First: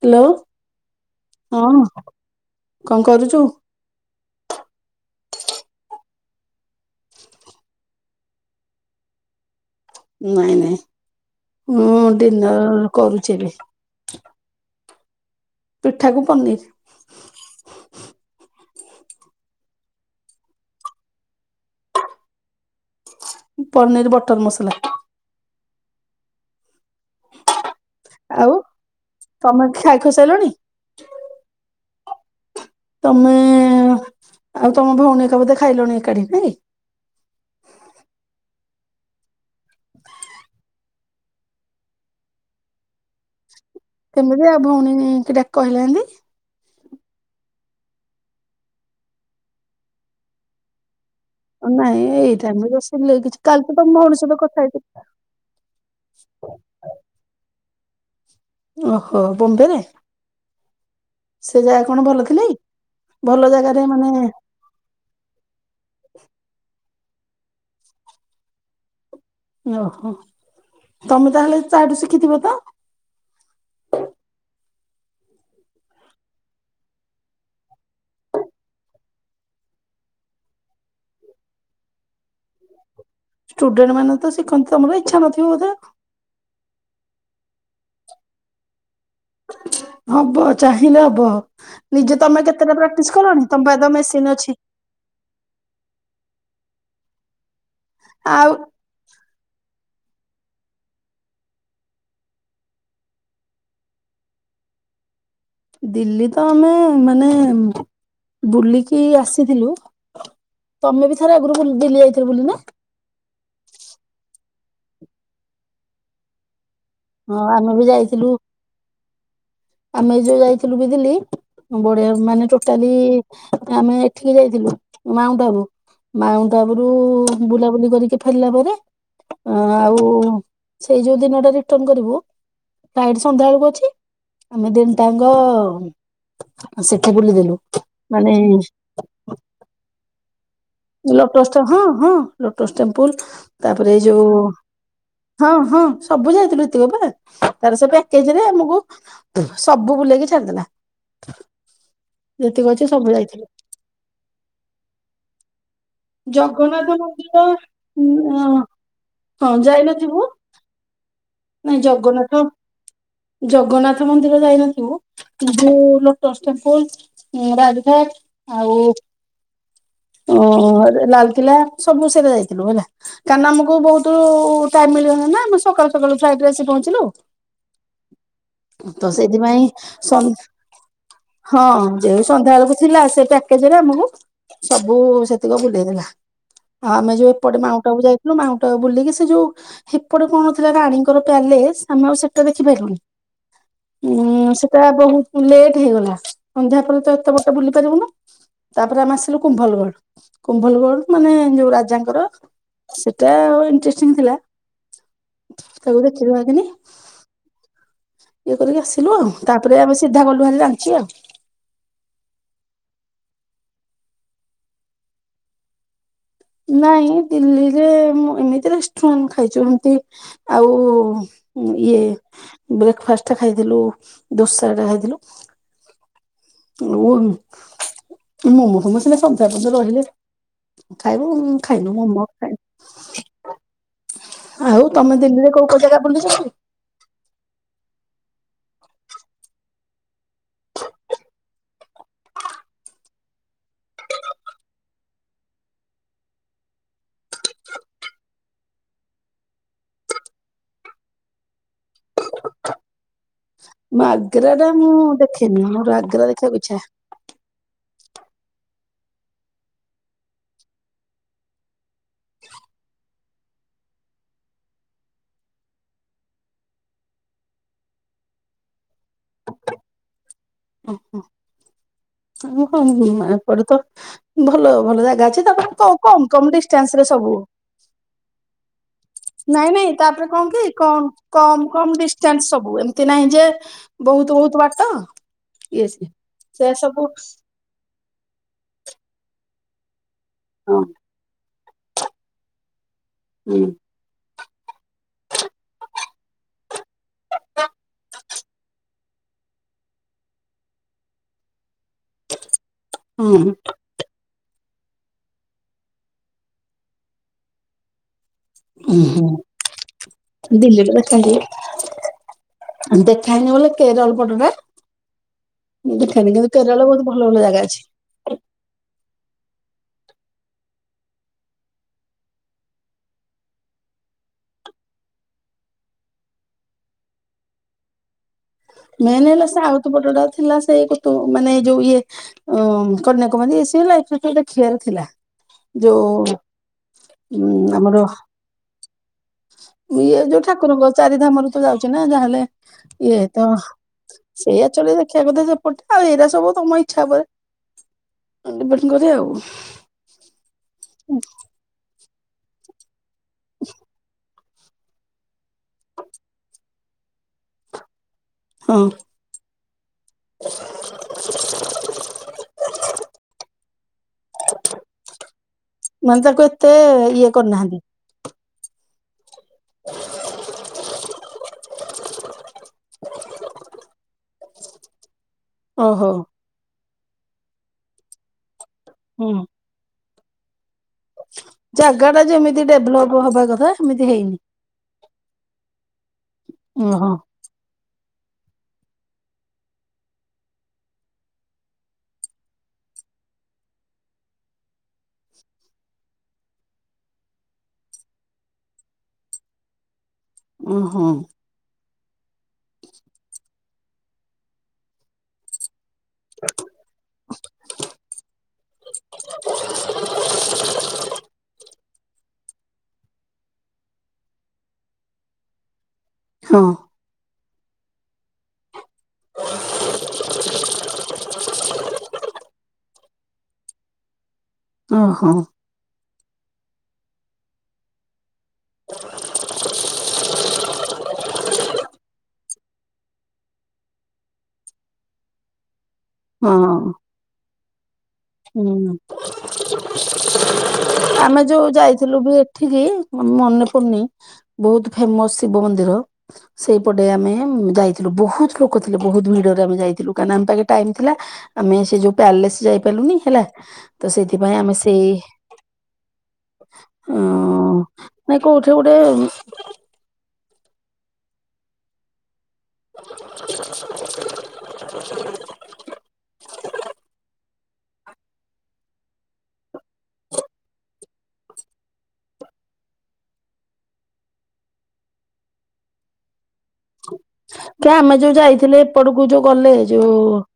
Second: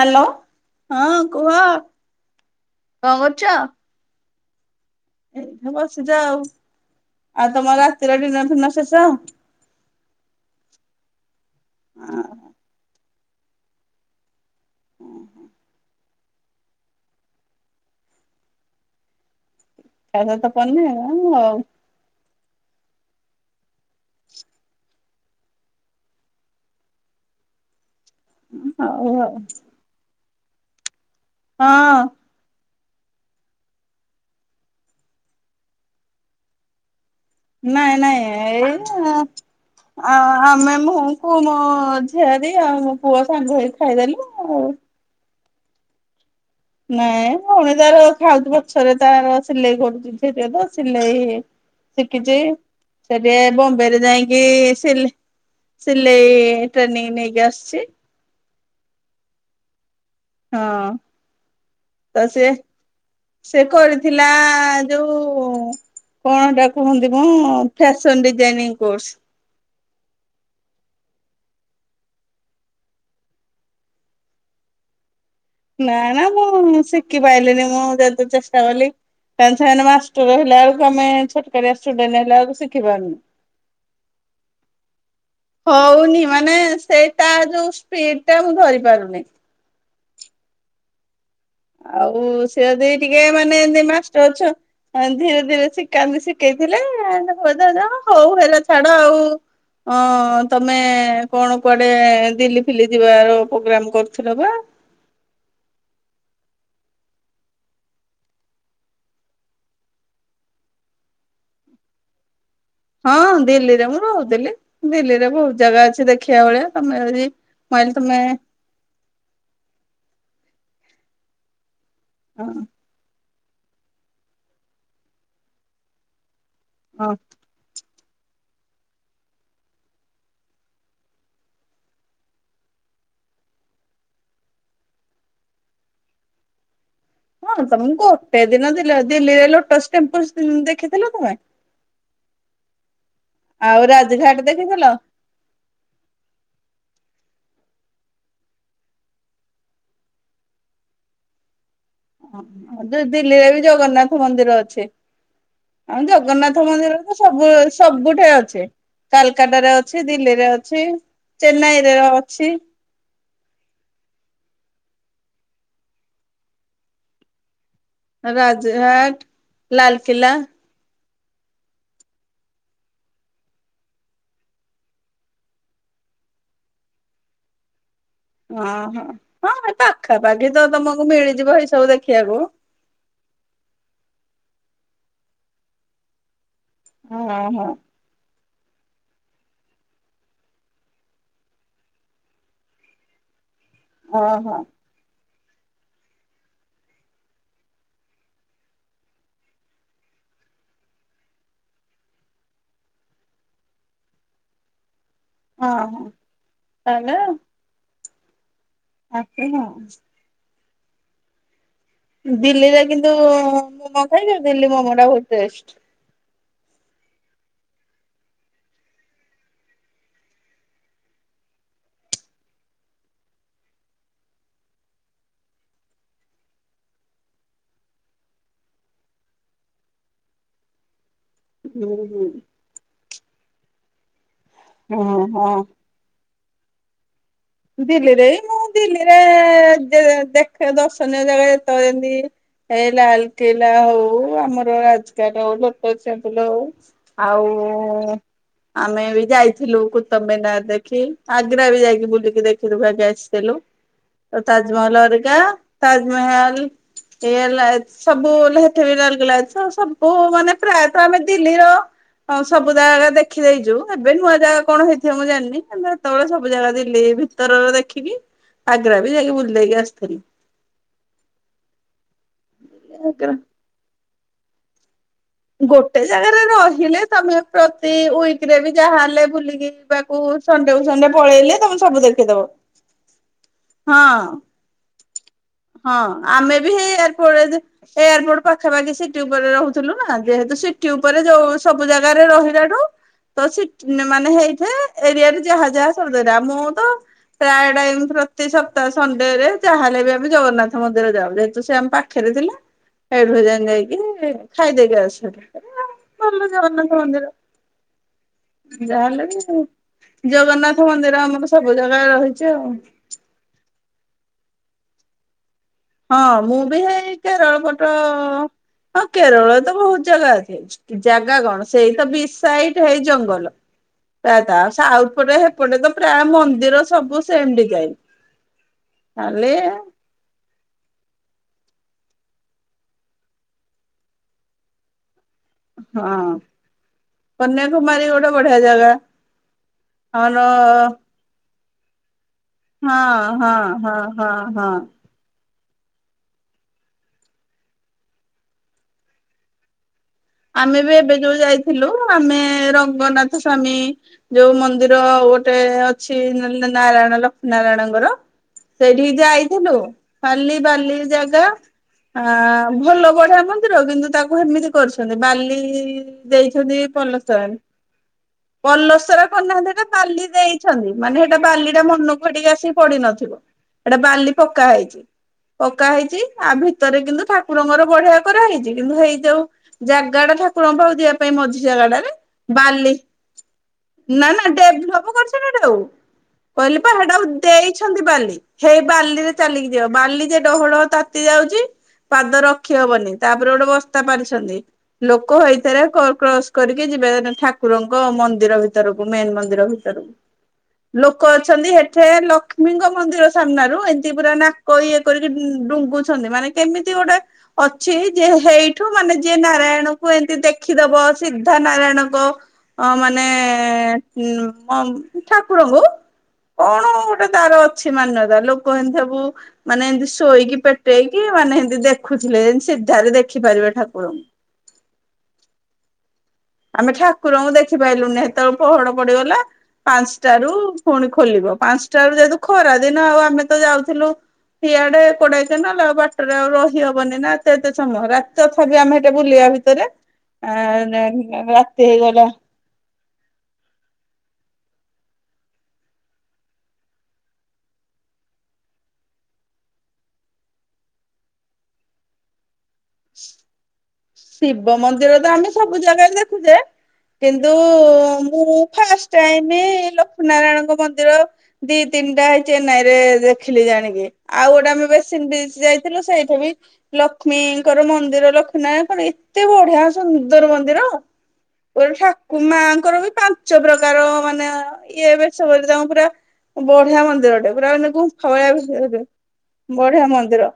Hello ହଁ କୁହ ହଁ କଣ କଣ କରୁଛୁ? କରୁଚ? ବସିଛ ଆଉ ଆଉ ତମର ରାତିର ଡିନର ଫିନର ଶେଷ? ନାଇଁ ନାଇଁ ମୁଁ ଡିନର୍ କରୁଛି ଏବେ। ଉଁ ହୁଁ। ପିଠା କୁ ପନିର୍। ପିଠା ସହିତ ପନିର [unintelligible] ପନିର ବଟର ମସଲା। ଆଉ ହଉ ଆଉ। ତମେ ଖାଇ ଖୁଇସାଲଣି? ହଁ। ତମେ ଆଉ ତମ ଭଉଣୀ ହେରିକା ବୋଧେ ଖାଇଲଣି ଏକାଠି ନାଇ? ନାଇଁ ନାଇଁ ଏଇ ଆ ଆମେ ମୁଁ କୁ ମୋ ଝିଆରୀ ଆଉ ମୋ ପୁଅ ସାଙ୍ଗ ହେଇ ଖାଇଦେଲୁ କେମିତି କିଆ ଆଉ। ଭଉଣୀ କିରା କହିଲାନି। ନାଇଁ ଭଉଣୀ ତାର ଖାଉଛି ପଛରେ ତାର ସିଲେଇ କରୁଛି ସେ ତ ସିଲେଇ ନାଇଁ ଏଇ ଶିଖିଛି ଟାଇମରେ ରୋଷେଇ ସେଯେ କିଛି କାଲି ତ ତମ ବମ୍ବେରେ ଭଉଣୀ ସହିତ ଯାଇକି କଥା ହେଇଥିଲି ସିଲେ ସିଲେଇ ଟ୍ରେନିଂ ନେଇକି ଆସିଛି। ଓହୋ ବମ୍ବେରେ? ହଁ ସେ ଜାଗା କଣ ତ ଭଲ ଥିଲା ସିଏ କି ଭଲ ସେ ଜାଗାରେ କରିଥିଲା ମାନେ ଯୋଉ କଣ ଟା କୁହନ୍ତି ମ ଫ୍ୟାସନ ଡିଜାଇନିଂ କୋର୍ସ। ଓହୋ। ତମେ ତାହେଲେ ତାଠୁ ଶିଖିଥିବ ତ? ନା ନା ମୁଁ ଶିଖିପାଇଲିିନି ମୁଁ ଯେତେ ଚେଷ୍ଟା କଲି। ତାନେ ସେମାନେ ମାଷ୍ଟର ହେଲା ବେଳକୁ ଆମେ ଛୋଟକଟିଆ ଷ୍ଟୁଡେଣ୍ଟ ହେଲା ବଳକୁ ସିକ୍ ଖି ପାରୁନୁ ଷ୍ଟୁଡେଣ୍ଟ ମାନେ ତ ଶିଖନ୍ତି ତମର ଇଚ୍ଛା ନଥିବ ବୋଧେ ହଉନି ମାନେ ସେ ତା ଯୋଉ ସ୍ପିଡ ଟା ମୁଁ ଧରି ପାରୁନି। ହବ ଚାହିଁଲେ ହବ। ଆଉ ନିଜେ ତମେ ସେ କେତେଟା ପ୍ରାକ୍ଟିସ କଲଣି ତମ ପାଖେ ତ ମେସିନ୍ ଅଛି। ଅଁ ଧୀରେ ଧୀରେ ଶିଖାନ୍ତି ଶିଖେଇଥିଲେ [unintelligible] ହଉ ହେଲା ଛା [inaudible] ହଁ ତମେ କଣ କୁଆଡେ ଦିଲ୍ଲୀ ଫିଲି ଯିବାର ପ୍ରୋଗ୍ରାମ କରୁଥିଲ ପା? ଦିଲ୍ଲୀ ତ ଆମେ ମାନେ ବୁଲିକି ଆସିଥିଲୁ। ତମେ ବି ଥରେ ଆଗରୁ ବୁ ବୁଲି ଯାଇଥିଲ ଦୀଲ୍ଲୀ ନା? ହଁ ଦିଲ୍ଲୀରେ ମୁଁ ରହୁଥିଲି, ଦିଲ୍ଲୀରେ ବହୁତ ଜାଗା ଅଛି ଦେଖିବା ଭଳିଆ। ତମେ ଯଦି ହଁ ଆମେ ବି କହିଲି ତମେ ଯାଇଥିଲୁ ଆମେ ଯୋଉ ଯାଇଥିଲୁ ବି ଦିଲ୍ଲୀ ବଢ଼ିଆ ମାନେ ହଁ ଟୋଟା ଲି ଆମେ ଏଠିକି ଯାଇଥିଲୁ ମାଉଣ୍ଟ ବାବୁ ମାଉଣ୍ଟ ବାବୁରୁ ହଁ ବୁଲାବୁଲି କରିକି ଫେରିଲା ପରେ। ଆଉ ସେଇ ଯୋଉ ଦିନଟା ରିଟର୍ଣ କରିବୁ ଫ୍ଲାଇଟ ସନ୍ଧ୍ୟା ବେଳକୁ ଅଛି ଆମେ ଦିନିଟାଙ୍କ ସେଠି ବୁଲିବୁ। ହଁ ତମକୁୁ ଗୋଟେ ଦିନ ଥିଲ ଦିଲ୍ଲିରେ ଲୋଟଷ୍ଟ ଟେମ୍ପଲ ସ୍ ଦେଖ ଲୋଟସ୍ ଟା ହଁ ହଁ ଲୋଟସ୍ ଟେମ୍ପଲ ଆଉ ତାପରେ ଏଇ ରାଜଘାଟ ଯୋଉ ଦେଖିଥିଲ? ହଁ ହଁ ସବୁ ଯାଇଥିଲୁ ଏତିକୋପା ତାର ସେ ପ୍ୟାକେଜ ରେ ଆମକୁ ସବୁ ବୁଲେଇକି ଛାଡିଦେଲା। ଯେତିକି ହଁ ଅଛି ଓ ସବୁ ଦିଲ୍ଲୀରେ ଯାଇଥିଲୁ। ବି ଜଗନ୍ନାଥ ମନ୍ଦିର ଅଛି। ଆଉ ଜଗନ୍ନାଥ ମନ୍ଦିରରେ ତ ସବୁ ଉଁ ସବୁଠାଏ ଅଛେ। କାଲ୍ ହଁ କାଟା ରେ ଅଛି, ଯାଇନଥିବୁ ଦିଲ୍ଲୀରେ ଅଛି, ନାଇଁ ଚେନ୍ନାଇରେ ଜଗନ୍ନାଥ ଅଛି। ଜଗନ୍ନାଥ ମନ୍ଦିର ଯାଇନଥିବୁ ଯୋଉ ଲୋଟସ୍ ଟେମ୍ପୁଲ୍। ଉଁ ରାଜଘାଟ ଆଉ ରାଜହାଟ ଲାଲକିଲ୍ଲା ଅ ଲାଲକିଲ୍ଲା ସବୁ ସେରା ଯାଇଥିଲୁ ହେଲା। କାନ ଆମକୁ ବହୁତ ଟାଇମ ମିଳିଗଲା ନା ଆମେ ସକାଳୁ ସକାଳୁ ଫ୍ଲାଇଟ୍ ରେ ଆସି ପହଞ୍ଚିଲୁ। [inaudible] ଓହୋ ତ ହଁ ସେଇଥିପାଇଁ ଏ ସ ପାଖାପାଖି ତ ତମକୁ ମିଳିଯିବ ହଁ ଏଇ ସବୁ ଯେଉଁ ଦେଖିବାକୁ। ସନ୍ଧ୍ୟାବେଳକୁ ଥିଲା ସେଟା କେଜେରେ ଆମକୁ ସବୁ ସେତିକ ବୁଲେଇ ଦେଲା। ଆଉ ଆମେ ଯୋଉ ଏପଟେ ଓହୋ ମାଉଣ୍ଟଆବୁ ଯାଇ ମାଉଣ୍ଟଆବୁ ବୁଲିକି ସେ ଯୋଉ ହେପଟେ କଣ ଥିଲା ରାଣୀଙ୍କର ପ୍ୟାଲେସ୍ ଆମେ ଆଉ ସେଟା ଦେଖିପାରିଲୁନି। ଉଁ ଓହୋ ସେଟା ବହୁ ଲେଟ୍ ହେଇଗଲା ସନ୍ଧ୍ୟା ପରେ ତ ଏତେ ବାଟ ବୁଲି ପାରିବୁନୁ ତାପରେ ଆମେ ଆସିଲୁ କୁମ୍ଭଲଗଡ। କୁମ୍ଭଲଗୋଡ ମାନେ ଯୋଉ ରାଜାଙ୍କର ସେଟା ଇଣ୍ଟ୍ ରେଷ୍ଟିଙ୍ଗ ଥିଲା। କଉଦଛିରୁ ଆନେ [unintelligible] ନା ଇଏ କରିକି ଆସିଲୁ ଆଉ ତାପରେ ଆମେ ସିଧା କଲୁ ଭାରି ରାଞ୍ଚି ଆଉ। ଦିଲ୍ଲୀରେ କିନ୍ତୁ ମୋମୋ ଖାଇବ ଦିଲ୍ଲୀ ମୋମୋ ଟା ବହୁତ ଟେଷ୍ଟ। ନାଇଁ ଦିଲ୍ଲୀରେ ମୁଁ ଏମିତି ରେଷ୍ଟୁରାଣ୍ଟ ଖାଇଛୁ ଏମତି ଆଉ ଇଏ ବ୍ରେକଫାଷ୍ଟ ଖାଇଥିଲୁ ଦୋସା ଟେ ଖାଇଥିଲୁ। ଉଲୁ ମୋମୋ ଫମୋ ସିନା ସକାଳ ପର୍ଯ୍ୟନ୍ତ ରହିଲେ। ଖାଇବୁ ହୁଁ ଖାଇନୁ ହୁଁ ମୋମୋ ଖାଇ ଆଉ ତମେ ହଁ ଦିଲ୍ଲୀରେ ହଁ କୋଉ କୋଉ ଜାଗା ବୁଲିଛ ସବୁ। ଦିଲ୍ଲୀରେ ଇ ମୁଁ ଦିଲ୍ଲୀରେ ଏ ଦେଖ ଦର୍ଶନୀୟ ଜାଗା ଯେତେବେଳେ ଯେମତି ଏଇ ଲାଲକିଲ୍ଲା ହଉ ଆମର ରାଜଘାଟ ହଉ ଲୋଟସ୍ ଟେମ୍ପେଲ ହଉ। ଆଉ ଆମେ ବି ଯାଇଥିଲୁ କୁତୁବୀନାର ଦେଖି ଆଗ୍ରା ବି ଯାଇକି ବୁଲିକି ଦେଖି ଦୁଖା କି ଆସି। ଲୁ ମୁଁ ଆଗ୍ରା ଟା ମୁଁ ତାଜମହଲ ହରିକ ଦେଖିନି ମୋର ଆଗ୍ରା ଦେଖିବାକୁ ତାଜମେହଲ ଇଚ୍ଛା ଏଇ ହେଲା ସବୁ ଲହଠ ବି ରାଉଲକେଲା ସବୁ ମାନେ ପ୍ରାୟତଃ ଆମେ ଦିଲ୍ଲୀର ହଁ ସବୁ ଜାଗା ଦେଖି ଦେଇଛୁ ଏବେ ନୂଆ ଜାଗା କଣ ହେଇଥିବ ମୁଁ ଜାଣିନି ସେତେବେଳେ ସବୁ ଜାଗା ଦିଲ୍ଲୀ ଉତରର ଦେଖିକି ଆଗ୍ରା ବି ଯାଇକି ବୁଲିଦେଇକି ଆସିଥିଲି। ଓହୋ ମ [inaudible] ଆଗ୍ରା ଏପଟେ ତ ଭଲ ଭଲ ଜାଗା ଅଛି। ତାପରେ କମ ଗୋଟେ କମ କମ ଜାଗାରେ ଡିଷ୍ଟାନ୍ସ ରହିଲେ ରେ ସବୁ ତମେ ପ୍ରତି ୱିକ୍ ରେ ଯାହାହେଲେ ନାଇଁ ବୁଲିକି ନାଇଁ ଯିବାକୁ ତାପରେ କଣ କି ସଣ୍ଡେ କୁ କମ ସଣ୍ଡେ ପଳେଇଲେ ତମେ ସବୁ ଦେଖିଦବ। ଚେନ୍ନାଇ ଯେ ହଁ। ବହୁତ ବହୁତ ବାଟ। ଇଏ ହଁ ସିଏ ଆମେ ବି ସେ ହେଇ ସବୁ ଏୟାରପୋଟ ଏୟାରପୋର୍ଟ ପାଖାପାଖି ସିଟି ଉପରେ ରହୁଥିଲୁ ନା ଯେହେତୁୁ ହଁ ସିଟି ଉପରେ ଯୋଉ ସବୁ ଜାଗାରେ ରହିଲାଠୁ ତ ହୁଁ ସି ଟି ମାନେ ହେଇଥାଏ ଏରିଆରେ ଯାହା ଯାହା ସବୁତକ ମୁଁ ତ ପ୍ରାୟ ଟାଇମ ପ୍ରତି ସପ୍ତାହ ସଣ୍ଡେରେ ଯାହେଲେ ବି ଆମେ ଜଗନ୍ନାଥ ମନ୍ଦିର ଯାଉ ଯେହେତୁ ସେ ଆମେ ପାଖ ପାଖିରେ ଥିଲା ହୁଁ ସେଠୁ ଏଯାଏଁ ଯାଇକି ଖାଇଦେଇକି ଆସୁ। [inaudible] ହଁ ଭଲ ଜଗନ୍ନାଥ ମନ୍ଦିର। ହୁଁ ଯାହାେଲେ ହୁଁ ବି ଜଗନ୍ନାଥ ଦିଲ୍ଲୀରେ ମନ୍ଦିର ଆମର ସବୁ ଜାଗା ରହିଛି ଆଉ ଖାଇନ ବଲେ କେ ରଲ ପଟା। ହଁ ମୁଁ ବି କେରଳରେ ବହୁତ ସେଇ ଭଲ ଭଲ କେରଳ ଜାଗା ଅଛି। ପଟ ହଁ କେରଳରେ ତ ବହୁତ ଜାଗା ଅଛି। ଜାଗା କଣ ସେଇ ତ ବିଚ୍ ସାଇଟ ହେଇ ଜଙ୍ଗଲ। ପ୍ରାୟ ସାଉପଟେ ସେପଟେ ତ ପ୍ରାୟ ମନ୍ଦିର ସବୁ ସେମ ଡିଜାଇନ। ମେନ୍ ହେଲା ସେ ସାଉଥ୍ ପଟଟା ଥିଲା ସେଇ ତ ମାନେ ଯୋଉ ଇଏ ଅ କନ୍ୟାକୁମାରି ମ ଗୋଟେ [unintelligible] ଥିଲା ଯୋଉ ହଁ ଉ ଆମର କନ୍ୟାକୁମାରୀ ଗୋଟେ ବଢିଆ ଜାଗା ଇଏ ଆମର ଯୋଉ ଠାକୁରଙ୍କ ଚାରିଧାମ ର ତ ଯାଉଛି ନା ଯାହାହେଲେ ହଁ ହଁ ହଁ ହଁ ହଁ। ଶଷା କଥା ସେପଟେ ଆଉ ଏଇରାା ସବୁ ତମ ଇଚ୍ଛା ପରେ ଡିପେ କରେ ଆଉ। ଆମେ ବି ଏବେ ଯୋଉ ଯାଇଥିଲୁ ଆମେ ରଙ୍ଗନାଥ ସ୍ଵାମୀ ଯୋଉ ମନ୍ଦିର ଗୋଟେ ଅଛି ନାରାୟଣ ଲକ୍ଷ୍ମୀ ନାରାୟଣଙ୍କର। ହଁ ସେଇଠିକି ଯାଇଥିଲୁ ଖାଲି ବାଲି ଜାଗା। ଆ ଭଲ ବଢିଆ ମନ୍ଦିର କିନ୍ତୁ ତାକୁ ଏମିତି କରୁଛ ବାଲି ମାନେ ତାକୁ ଏତେ ଦେଇଛନ୍ତି ଇଏ ପଲସ୍ତରା ଟାଏ। କରିନାହାନ୍ତି ପଲସ୍ତରା କରନାହାନ୍ତି ସେଟା ବାଲି ଦେଇଛନ୍ତି ମାନେ ସେଟା ବାଲିଟା ମନକୁ ହେଠିକି ଆସ ପଡି ନଥିବ ଏଟା ବାଲି ପକା ହେଇଛି ପକା ଓହୋ ହେଇଛି। ଆ ଭିତରେ କିନ୍ତୁ ଠାକୁରଙ୍କର ବଢିଆ କରା ହେଇଛି କିନ୍ତୁ ହୁଁ। ହେଇଯାଉ ଜାଗା ଟା ଠାକୁରଙ୍କ ପାଉ ଦିଆ ମଝି ଜାଗା ଜାଗାଟାରେ ଟା ଯେମିତି ବାଲି ଡେଭଲପ ହବା କଥା ସେମିତି ନା ହେଇନି। ନା ଡେଭଲପ କରିଛଟା ଆଉ। କହିଲି ପା ଓହୋ ସେଟାକୁ ଦେଇଛନ୍ତି ବାଲି ହେଇ ବାଲିରେ ଚାଲିକି ଯିବ ବାଲି ଯେ ଡହୋଳ ତାତି ଯାଉଛି। ପାଦ ରଖିହବନି ତାପରେ ଗୋଟେ ବସ୍ତା ପାରିଛନ୍ତି। ଲୋକ ହେଇଥାରେ କ କ୍ରସ କରିକି ଯିବେ ଠାକୁରଙ୍କ ମନ୍ଦିର ଭିତରକୁ ମେନ୍ ମନ୍ଦିର ଭି ଓହୋ ଲୋକ ଅଛନ୍ତି ହେଠେ ଲକ୍ଷ୍ମୀଙ୍କ ମନ୍ଦିର ସାମ୍ନାରୁ ଏମିତି ପୁରା ନାକ ଇଏ କରିକି ଡୁଙ୍ଗୁ ଛନ୍ତି ମାନେ କେମିତି ଗୋଟେ ଅଛି ଯେ ହେଇଠୁ ମାନେ ଯି ନା ନାରାୟଣକୁ ଏମତି ଦେଖିଦବ ସିଦ୍ଧା ନାରାୟଣଙ୍କ ଅ ମାନେ ଉ ଠାକୁରଙ୍କୁ ହଁ କଣ ଗୋଟେ ତାର ଅଛି ମାନ୍ୟତା ଲୋକ ଏମିତି ସବୁ ମାନେ ଏମିତି ଶୋଇକି ପେଟେଇକି ମାନେ ଏମିତି ଦେଖୁଥିଲେ ଯେମତି ସିଧାରେ ଦେଖିପାରିବେ ଠାକୁରଙ୍କୁ। ଓହୋ। ଆମେ ଠାକୁରଙ୍କୁ ଦେଖି ପାଇଲୁନି ହେତେବେଳେ ପହଡ ପଡିଗଲା। ପାଞ୍ଚଟାରୁ ପୁଣି ଖୋଲିବ ପାଞ୍ଚଟ ର ଯେହେତୁ ଖରା ଦିନ ଆଉ ଆମେ ତ ଯାଉଥିଲୁ ସିଆଡେ କୋଡେଇକ ନହେଲେ ଆଉ ବାଟରେ ଆଉ ହଁ ରହିହବନି ନା ଏତ ଏତେ ସମୟ ରାତି ତଥାପି ହୁଁ ଆମେ ହେଠୀ ବୁଲିବା ଭି ରେ [unintelligible] ଆମେ ଯୋଉ ଯାଇଥିଲୁ ଭି ଠିକି ମନେ ପଡୁନି ବହୁତ ଫେମସ ଶିବ ମନ୍ଦିର। ସେଇପଟେ ଆମେ ଯାଇଥିଲୁ ବହୁତ ଲୋକ ଥିଲେ ବହୁତ ଭିଡରେ ଆମେ ଯାଇଥିଲୁ କାଁନା ଆମ ପାଖେ ଟାଇମ ଥିଲା। ଆମେ ସେ ଯୋଉ ପ୍ୟାଲେସ ଯାଇପାରିଲୁନି ହେଲା। ତ ସେଇଥିପାଇଁ ଶିବ ଆମେ ସେଇ ମନ୍ଦିର ତ ଆମେ ସବୁ ଜାଗାରେ ଦେଖୁଛେ ଅ କିନ୍ତୁ ନାଇଁ ମୁଁ କୋଉଠି ଗୋଟେ ଫାର୍ଷ୍ଟ ଟାଇମ୍ ନାରାୟଣଙ୍କ ମନ୍ଦିର ଦି ତିନିଟା ହେଇ ଚେନ୍ନାଇ ରେ ଦେଖିଲି ଜାଣିକି ଆଉ ଗୋଟେ ଆମେ ବେଶିନି ବିଚ୍ ଯାଇ ଥିଲ ସେଇଠା ବି ଲକ୍ଷ୍ମୀଙ୍କର ମନ୍ଦିର ଲକ୍ଷ୍ମନା କଣ ଏତେ ବଢିଆ ସୁନ୍ଦର ମନ୍ଦିର। ଗୋଟେ ଠାକୁ ମାଙ୍କର ବି ପାଞ୍ଚ ପ୍ରକାର ମାନେ ଇଏ ବେଶ ବୋଲି ତାଙ୍କୁ ପୁରା ବଢିଆ ମନ୍ଦିର ରଟେ କି ଆମେ ଯୋଉ ଯାଇଥିଲେ ଏପଟକୁ ଯୋଉ ଗଲେ ବଢିଆ ଯୋଉ ମନ୍ଦିର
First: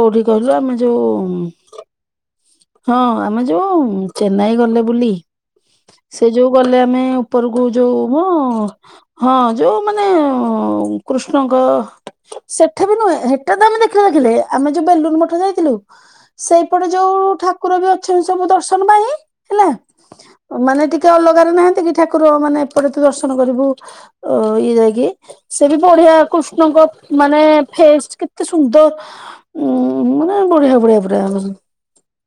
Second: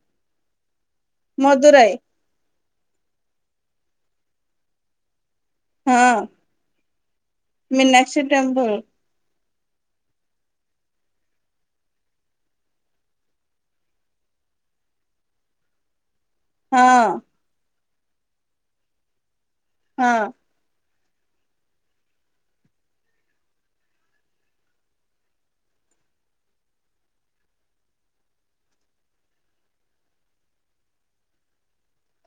କୋଉଠି କହିଲ ଆମେ ଯୋଉ ମଦୁରାଇ ହଁ ଆମେ ଯୋଉ ଚେନ୍ନାଇ ଗଲେ ବୁଲି ହଁ ସେ ଯୋଉ ଗଲେ ଆମେ ଉପରକୁ ଯୋଉ ମୀନାକ୍ଷୀ ମୁଁ ଟେମ୍ପଲ ହଁ ଯୋଉ ମାନେ କୃଷ୍ଣଙ୍କ ସେଠା ବି ନୁହେଁ ହେଟା ତ ଆମେ ଦେଖିନଥିଲେ ଆମେ ଯୋଉ ବେଲୁନୁ ମଠ ଯାଇଥିଲୁ ହଁ ସେଇପଟେ ଯୋଉ ଠାକୁର ବି ଅଛନ୍ତି ସବୁ ଦର୍ଶନ ପାଇଁ ହେଲା ହଁ। ମାନେ ଟିକେ ଅଲଗାରେ ନାହାନ୍ତି କି ଠାକୁର ମାନେ ଏପଟେ ତୁ ଦର୍ଶନ କରିବୁ ଅ ଇଏ ଯାଇକି। ସେ ବି ବଢିଆ କୃଷ୍ଣଙ୍କ ମାନେ ଫେଶ୍ ମାନେ କେତେ ସୁନ୍ଦର। ଉୁଁ ମାନେ ବଢିଆ ବଢିଆ ପୂରା [unintelligible]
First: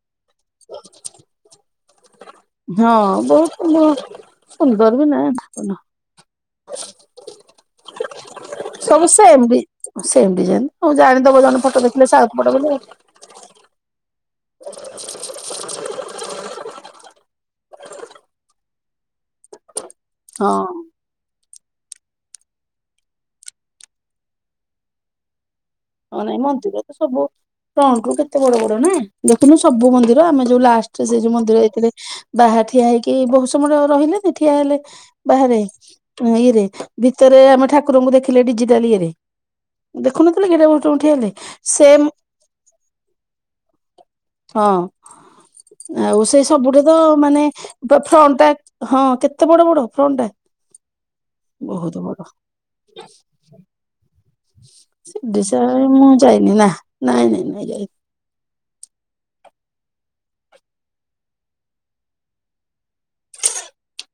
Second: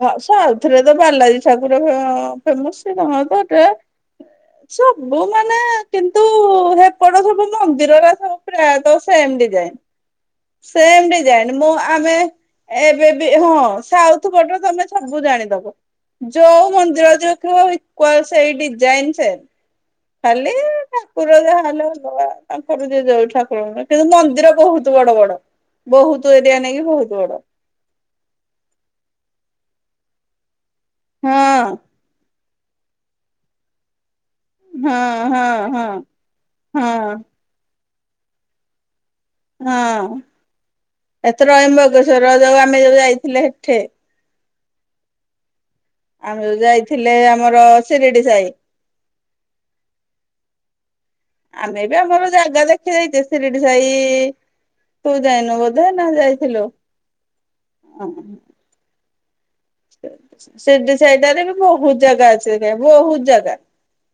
ହଁ ସାଆଉଥିରେ ତ ବାଲାଜୀ ଠାକୁର ଫେମସଇ ହଁ ତ ଏଟା ବହୁତ ସୁନ୍ଦର ବି ସବୁ ମାନେ ନା କିନ୍ତୁ ହେପଟ ସବୁ ମନ୍ଦିର ରା ସବୁ ପ୍ରାୟତ ସବୁ ସେମ ସେମ୍ ଡି ଡିଜାଇନି। ସେମ୍ ଡିଜାଇନ୍ ଆଉ ସେମ ଜାଣିଦବ ଡିଜାଇନ ଜଣେ ମୁଁ ଫଟୋ ଦେଖିଲେ ଆମେ ସାଉଥ୍ ଫଟୋ ବୋଲି ଏବେ ବି ହଁ ସାଉପ ତମେ ସବୁ ଜାଣିଦବ ଯୋଉ ମନ୍ଦିର ଯାଉଥିବା ଇକ୍ୱାଲ୍ ସେଇ ଡି ଜାଇନ୍ ସେମ ଖାଲି ହଁ। ଠାକୁର ଯାହା ହଲେ ହବ ତାଙ୍କର ଦିଏ ଯାଉ ଠାରଙ୍କ କିନ୍ତୁ ମନ୍ଦିର ବହୁତ ବଡ ବଡ। ହଁ ବହୁତ ନାଇଁ ଏରିଆ ମନ୍ଦିର ନେଇକି ତ ସବୁ ବହୁତ ବଡ। ଫ୍ରଣ୍ଟରୁ କେତେ ବଡ ବଡ ନା ଦେଖିଲୁ ସବୁ ମନ୍ଦିର। ଆମେ ଯୋଉ ଲାଷ୍ଟରେ ସେ ହଁ ଯୋଉ ମନ୍ଦିର ଯାଇଥିଲେ ବାହାରେ ଠିଆ ହେଇକି ବହୁତ ସମୟ ର-ରହିଲେ। ସେ ଠିଆ ହେଲେ ହଁ ବାହାରେ ହଁ ହଁ ଇଏରେ ହଁ। ଭିତରେ ଆମେ ଠାକୁରଙ୍କୁ ଦେଖିଲେ ଡିଜିଟାଲ ଇଏରେ। ଦେଖୁ ନ ଥିଲ କି ଏଟା ଗୋ ଏତେ ରହିମ୍ବଗେଶ୍ୱର ଯୋଉ ଆମେ ଯୋଉ ଯାଇଥିଲେ ହେଠେ। ହଁ। ଆଉ ଆମେ ସେଇ ଯୋଉ ସବୁଠି ତ ଯାଇଥିଲେ ମାନେ ଆମର ଶିରିଡି ସାଇ ଫ-ଫ୍ରଣ୍ଟ୍ଟା ହଁ କେତେ ବଡ ବଡ ଫ୍ରଣ୍ଟ୍ ଟା। ଆମେ ବହୁତ ବି ବଡ ଆମର ଜାଗା ଦେଖି ଦେଇଛେ ସିରିଡି ସାଈ। କୁ ସେ ଯାଇନ ବୋଧେ ନା ମୁଁ ଯାଇନି ଯାଇଥିଲ। ନା ନାଇଁ ନାଇଁ ନାଇଁ ଯାଇନି। ସିର୍ଡି ସାଈଟାରେ ବି ବହୁତ ଜାଗା ଅଛି, ବହୁ ଜାଗା।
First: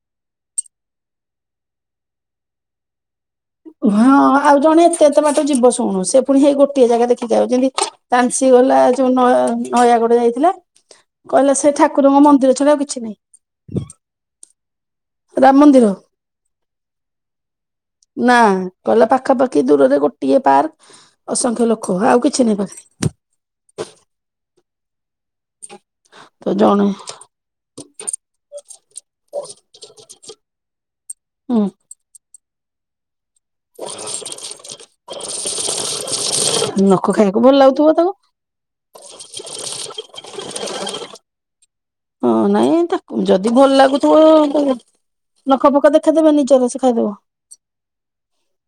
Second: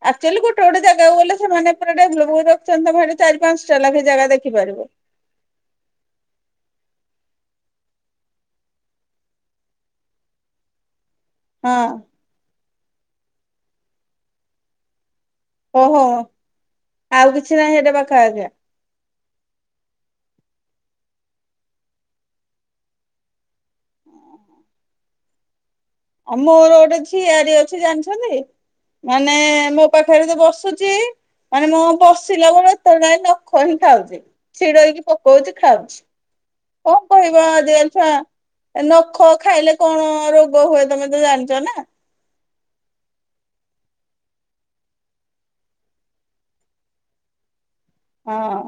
ଆକ୍ଚୁଆଲି ଗୋଟେ ଗୋଟେ ଜାଗାକୁ ଗଲେ ସେମାନେ ପୁରାଟେ [unintelligible] ରଖ୍ଚନ୍ତି। ତମେ ସେଠି ଚାରି ପାଞ୍ଚଟା ଲଖା ଜାଗା ଦେଖିପାରିବ। ସେ ଏତେ ବାଟ ଯିବ ଶୁଣୁ। ସେ ପୁଣି ହେଇ ଗୋଟିଏ ଜାଗା ଦେଖି ଯାଉ। ଯେଏନ୍ତି ତାନ୍ସି ଗଲା ଯୋଉ ନ-ନୟାଗଡ ଯାଇଥିଲା। କହିଲା ସେ ହଁ ଠାକୁରଙ୍କ ମନ୍ଦିର ଛଡା ଆଉ କିଛି ନାହିଁ। ରାମ ମନ୍ଦିର ଓହୋ ଆଉ କିଛି ନାହିଁ, ସେଇଟା ପାଖା ଆଖିଆ। କଇଲା ପାଖାପାଖି ଦୂରରେ ଗୋଟିଏ ପାର୍କ, ଅସଂଖ୍ୟ ଲୋକ ଆଉ କିଛି ନାଇଁ ପାଖରେ। ହ ଆଉ ମୋର ଗୋଟେ ଝିଆରି ଅ ଜାଣିଛନ୍ତି ମାନେ ମୋ ପାଖରେ ତ ବସୁଚି ହୁଁ ମାନେ ମୁଁ ବ ସିଲା ବେଳେ ତଳେ ଯାଇଁ ନଖ ହିଁ ଖାଉଛି। ଛିଡେଇକି ପକଉଛି, ଖାଉଛି। କଣ ନଖ ଖାଇବାକୁ କହିବ ଭଲ ଲାଗୁଥିବ ଆଜିକାଲି ଛୁଆ। ତାକୁ ନଖ ଖାଇଲେ କଣ ରୋଗ ହୁଏ, ତମେ ତ ଜାଣିଚ ନା? ହଁ ନାଇଁ ତାକୁ। ଯଦି ଭଲ ଲାଗୁଥିବ ନଖ ଫଖ ଦେଖେଇ ଦବ ନିଜର ସେ ଖାଇଦେବ। ହଁ।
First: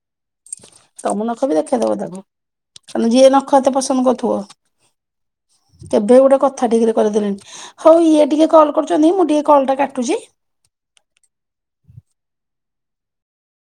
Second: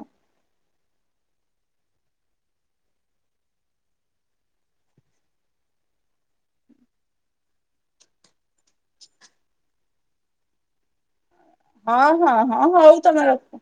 ତମ ନଖ ବି ଦେଖେଇଦବ ତାକୁ। ତମେ ଯିଏ ନଖ ଏତେ ପସନ୍ଦ କରୁଥିବ। କେବେ ଗୋଟେ କଥା ଠିକ୍ରେ କରେଇ ଦେଲେନି। ହଉ ଇଏ ଟିକେ କଲ୍ କରୁଚନ୍ତି। ମୁଁ ଟିକେ କଲ୍ଟା କାଟୁଚି। ହଁ ହଁ ହଁ ହଁ ହଉ ତମେ ରଖ।